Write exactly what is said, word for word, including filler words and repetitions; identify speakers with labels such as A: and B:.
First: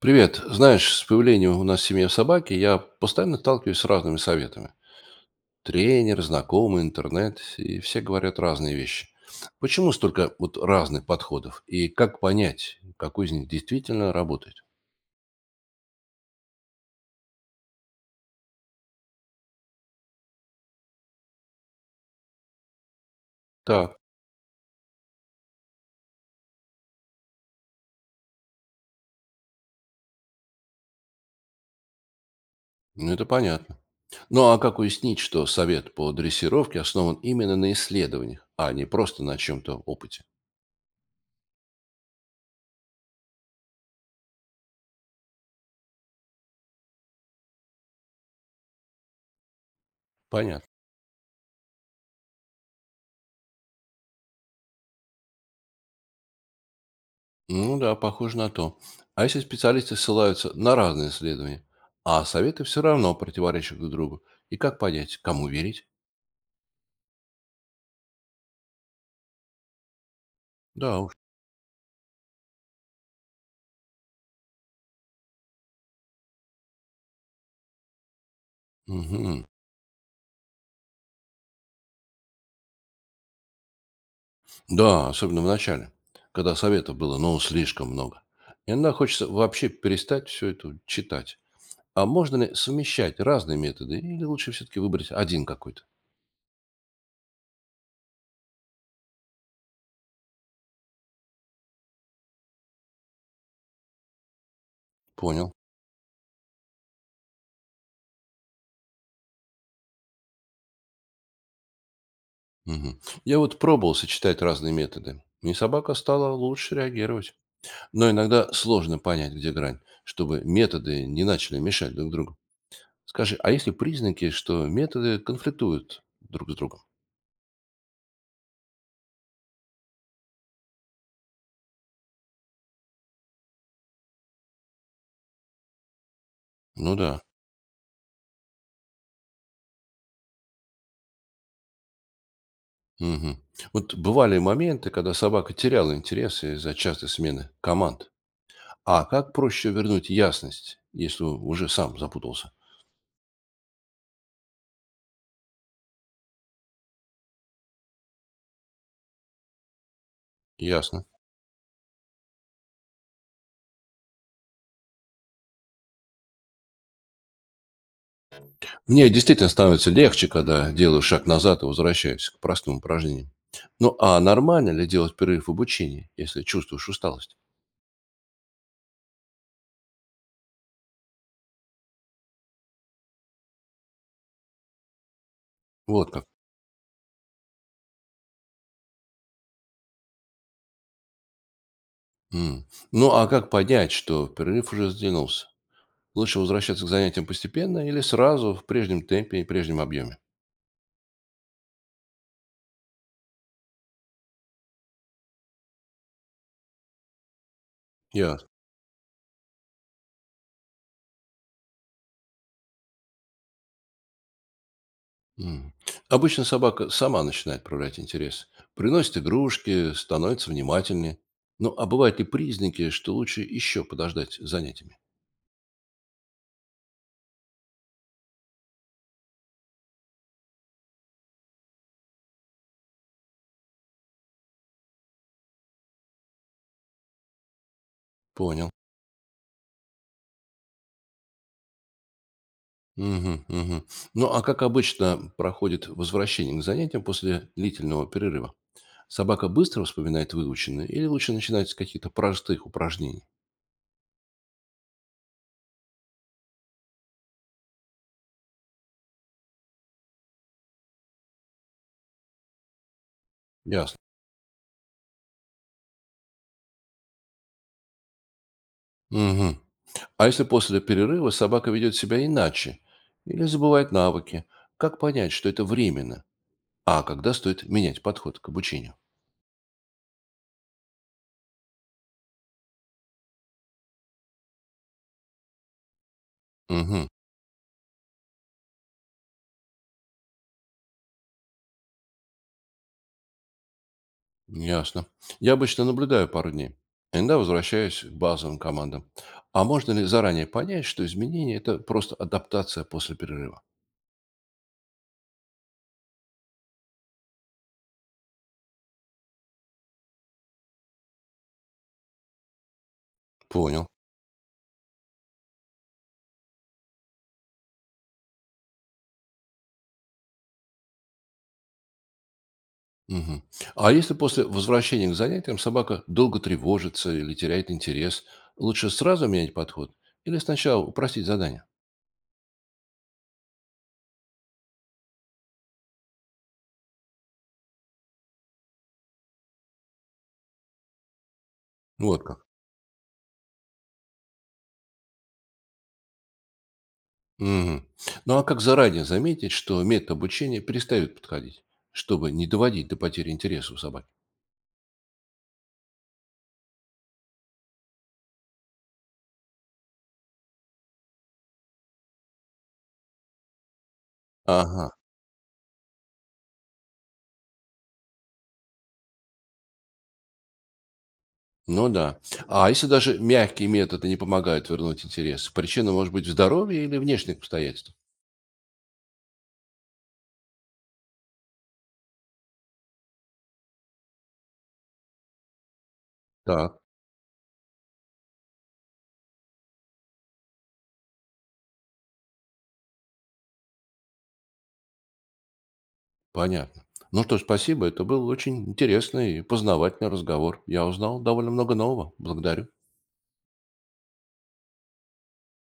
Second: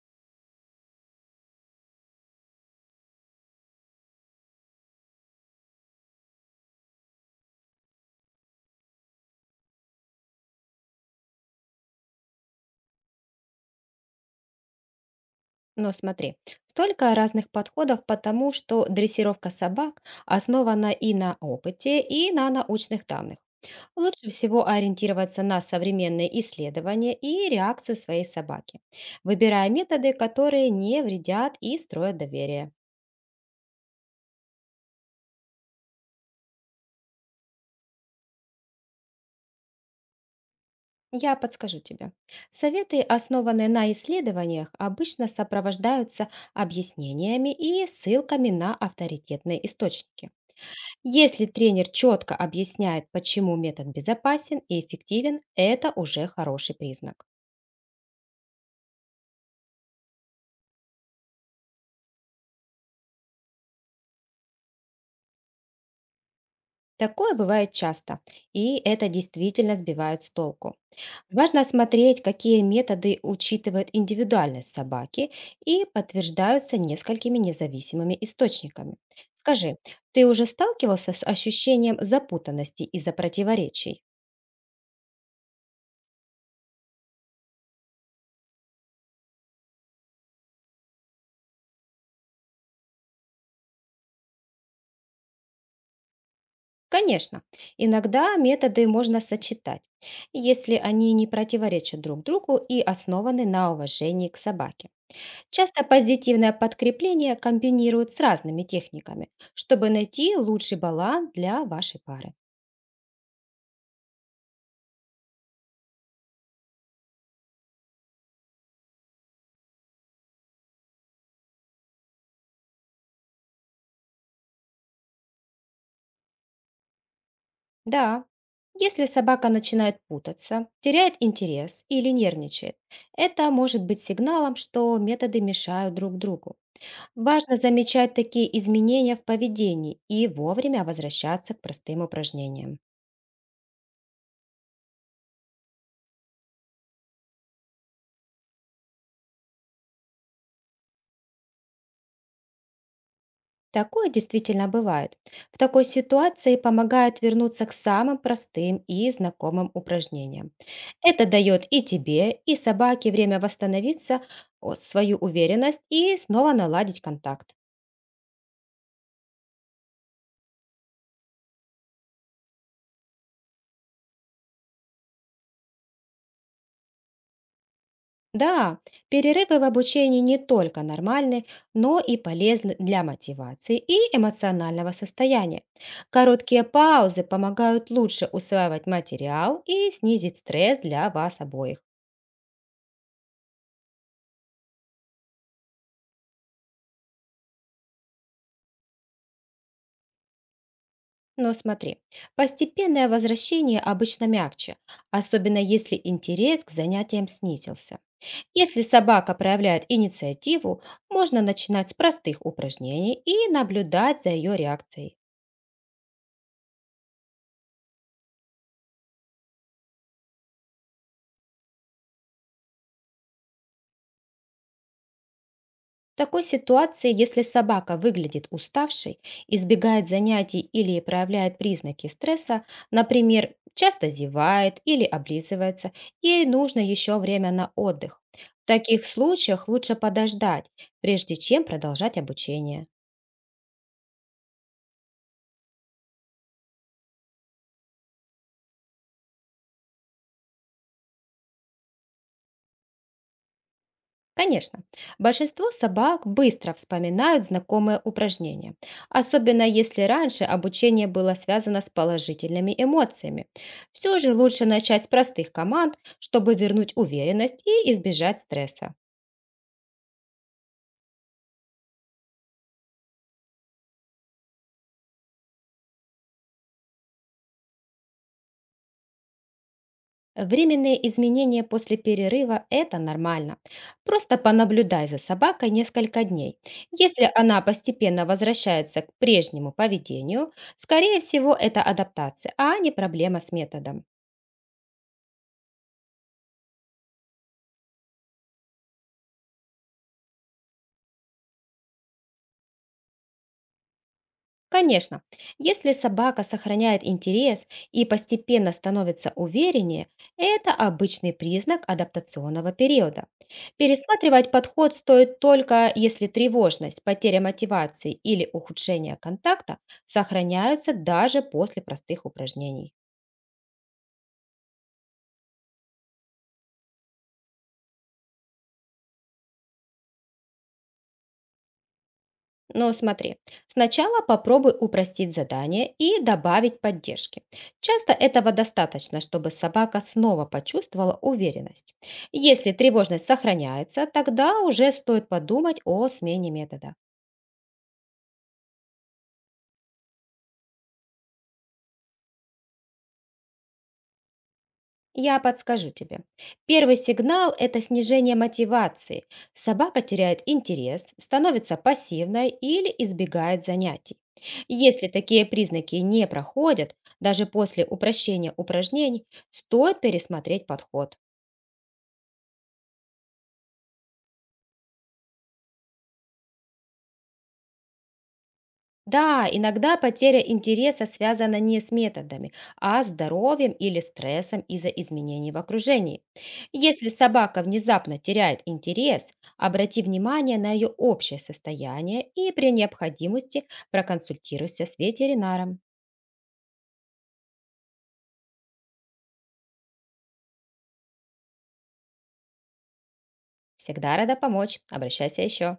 A: Привет. Знаешь, с появлением у нас в семье собаки я постоянно сталкиваюсь с разными советами. Тренер, знакомый, интернет, и все говорят разные вещи. Почему столько вот разных подходов? И как понять, какой из них действительно работает?
B: Но смотри, столько разных подходов, потому что дрессировка собак основана и на опыте, и на научных данных.
A: Так,
B: Лучше всего ориентироваться на современные исследования и реакцию своей собаки, выбирая методы, которые не вредят и строят доверие.
A: ну это понятно. Ну а как уяснить, что совет по дрессировке основан именно на исследованиях, а не просто на чем-то опыте?
B: Я подскажу тебе. Советы, основанные на исследованиях, обычно сопровождаются объяснениями и ссылками на авторитетные источники.
A: Понятно.
B: Если тренер четко объясняет, почему метод безопасен и эффективен, это уже хороший признак.
A: Ну да, похоже на то. А если специалисты ссылаются на разные исследования, а советы все равно противоречат друг другу, и как понять, кому верить?
B: Такое бывает часто, и это действительно сбивает с толку.
A: Да уж.
B: Важно смотреть, какие методы учитывают индивидуальность собаки и подтверждаются несколькими независимыми источниками.
A: Мгм.
B: Скажи, ты уже сталкивался с ощущением запутанности из-за противоречий?
A: Да, особенно в начале, когда советов было, ну, слишком много. Иногда хочется вообще перестать все это читать. А можно ли совмещать разные методы, или лучше все-таки выбрать один какой-то?
B: Конечно, иногда методы можно сочетать, если они не противоречат друг другу и основаны на уважении к собаке.
A: Понял.
B: Часто позитивное подкрепление комбинируют с разными техниками, чтобы найти лучший баланс для вашей пары.
A: Мгм. Я вот пробовал сочетать разные методы, и собака стала лучше реагировать. Но иногда сложно понять, где грань, чтобы методы не начали мешать друг другу. Скажи, а есть ли признаки, что методы конфликтуют друг с другом?
B: Да, если собака начинает путаться, теряет интерес или нервничает, это может быть сигналом, что методы мешают друг другу.
A: Ну да.
B: Важно замечать такие изменения в поведении и вовремя возвращаться к простым упражнениям.
A: Мгм. Вот бывали моменты, когда собака теряла интерес из-за частой смены команд. А как проще вернуть ясность, если уже сам запутался?
B: Такое действительно бывает. В такой ситуации помогает вернуться к самым простым и знакомым упражнениям.
A: Ясно.
B: Это дает и тебе, и собаке время восстановиться, о, свою уверенность и снова наладить контакт.
A: Мне действительно становится легче, когда делаю шаг назад и возвращаюсь к простым упражнениям. Ну а нормально ли делать перерыв в обучении, если чувствуешь усталость?
B: Да, перерывы в обучении не только нормальны, но и полезны для мотивации и эмоционального состояния.
A: Вот как.
B: Короткие паузы помогают лучше усваивать материал и снизить стресс для вас обоих.
A: М. Ну, а как понять, что перерыв уже сдвинулся? Лучше возвращаться к занятиям постепенно или сразу в прежнем темпе и прежнем объеме?
B: Но смотри, постепенное возвращение обычно мягче, особенно если интерес к занятиям снизился.
A: Ясно.
B: Если собака проявляет инициативу, можно начинать с простых упражнений и наблюдать за ее реакцией.
A: М. Обычно собака сама начинает проявлять интерес. Приносит игрушки, становится внимательнее. Ну, а бывают ли признаки, что лучше еще подождать с занятиями?
B: В такой ситуации, если собака выглядит уставшей, избегает занятий или проявляет признаки стресса, например, часто зевает или облизывается, ей нужно еще время на отдых. В
A: Понял.
B: таких случаях лучше подождать, прежде чем продолжать обучение.
A: Мгм, мгм. Ну, а как обычно проходит возвращение к занятиям после длительного перерыва? Собака быстро вспоминает выученное или лучше начинать с каких-то простых упражнений?
B: Конечно, большинство собак быстро вспоминают знакомые упражнения, особенно если раньше обучение было связано с положительными эмоциями.
A: Ясно.
B: Все же лучше начать с простых команд, чтобы вернуть уверенность и избежать стресса.
A: Мгм. А если после перерыва собака ведет себя иначе или забывает навыки, как понять, что это временно, а когда стоит менять подход к обучению?
B: Временные изменения после перерыва– это нормально. Просто понаблюдай за собакой несколько дней.
A: Угу,
B: Если она постепенно возвращается к прежнему поведению, скорее всего, это адаптация, а не проблема с методом.
A: ясно. Я обычно наблюдаю пару дней. Иногда возвращаюсь к базовым командам. А можно ли заранее понять, что изменение– это просто адаптация после перерыва?
B: Конечно, если собака сохраняет интерес и постепенно становится увереннее, это обычный признак адаптационного периода.
A: Понял.
B: Пересматривать подход стоит только, если тревожность, потеря мотивации или ухудшение контакта сохраняются даже после простых упражнений.
A: Мгм. А если после возвращения к занятиям собака долго тревожится или теряет интерес, лучше сразу менять подход или сначала упростить задание?
B: Ну, смотри, сначала попробуй упростить задание и добавить поддержки. Часто этого достаточно, чтобы собака снова почувствовала уверенность.
A: Вот как.
B: Если тревожность сохраняется, тогда уже стоит подумать о смене метода.
A: Мгм. Ну а как заранее заметить, что метод обучения перестает подходить, чтобы не доводить до потери интереса у собаки?
B: Я подскажу тебе. Первый сигнал– это снижение мотивации. Собака теряет интерес, становится пассивной или избегает занятий.
A: Ага,
B: Если такие признаки не проходят, даже после упрощения упражнений, стоит пересмотреть подход.
A: ну да. А если даже мягкие методы не помогают вернуть интерес, причина может быть в здоровье или внешних обстоятельствах?
B: Да, иногда потеря интереса связана не с методами, а с здоровьем или стрессом из-за изменений в окружении.
A: Так,
B: Если собака внезапно теряет интерес, обрати внимание на ее общее состояние и при необходимости проконсультируйся с ветеринаром.
A: понятно. Ну что ж, спасибо. Это был очень интересный и познавательный разговор. Я узнал довольно много нового. Благодарю.
B: Всегда рада помочь. Обращайся еще.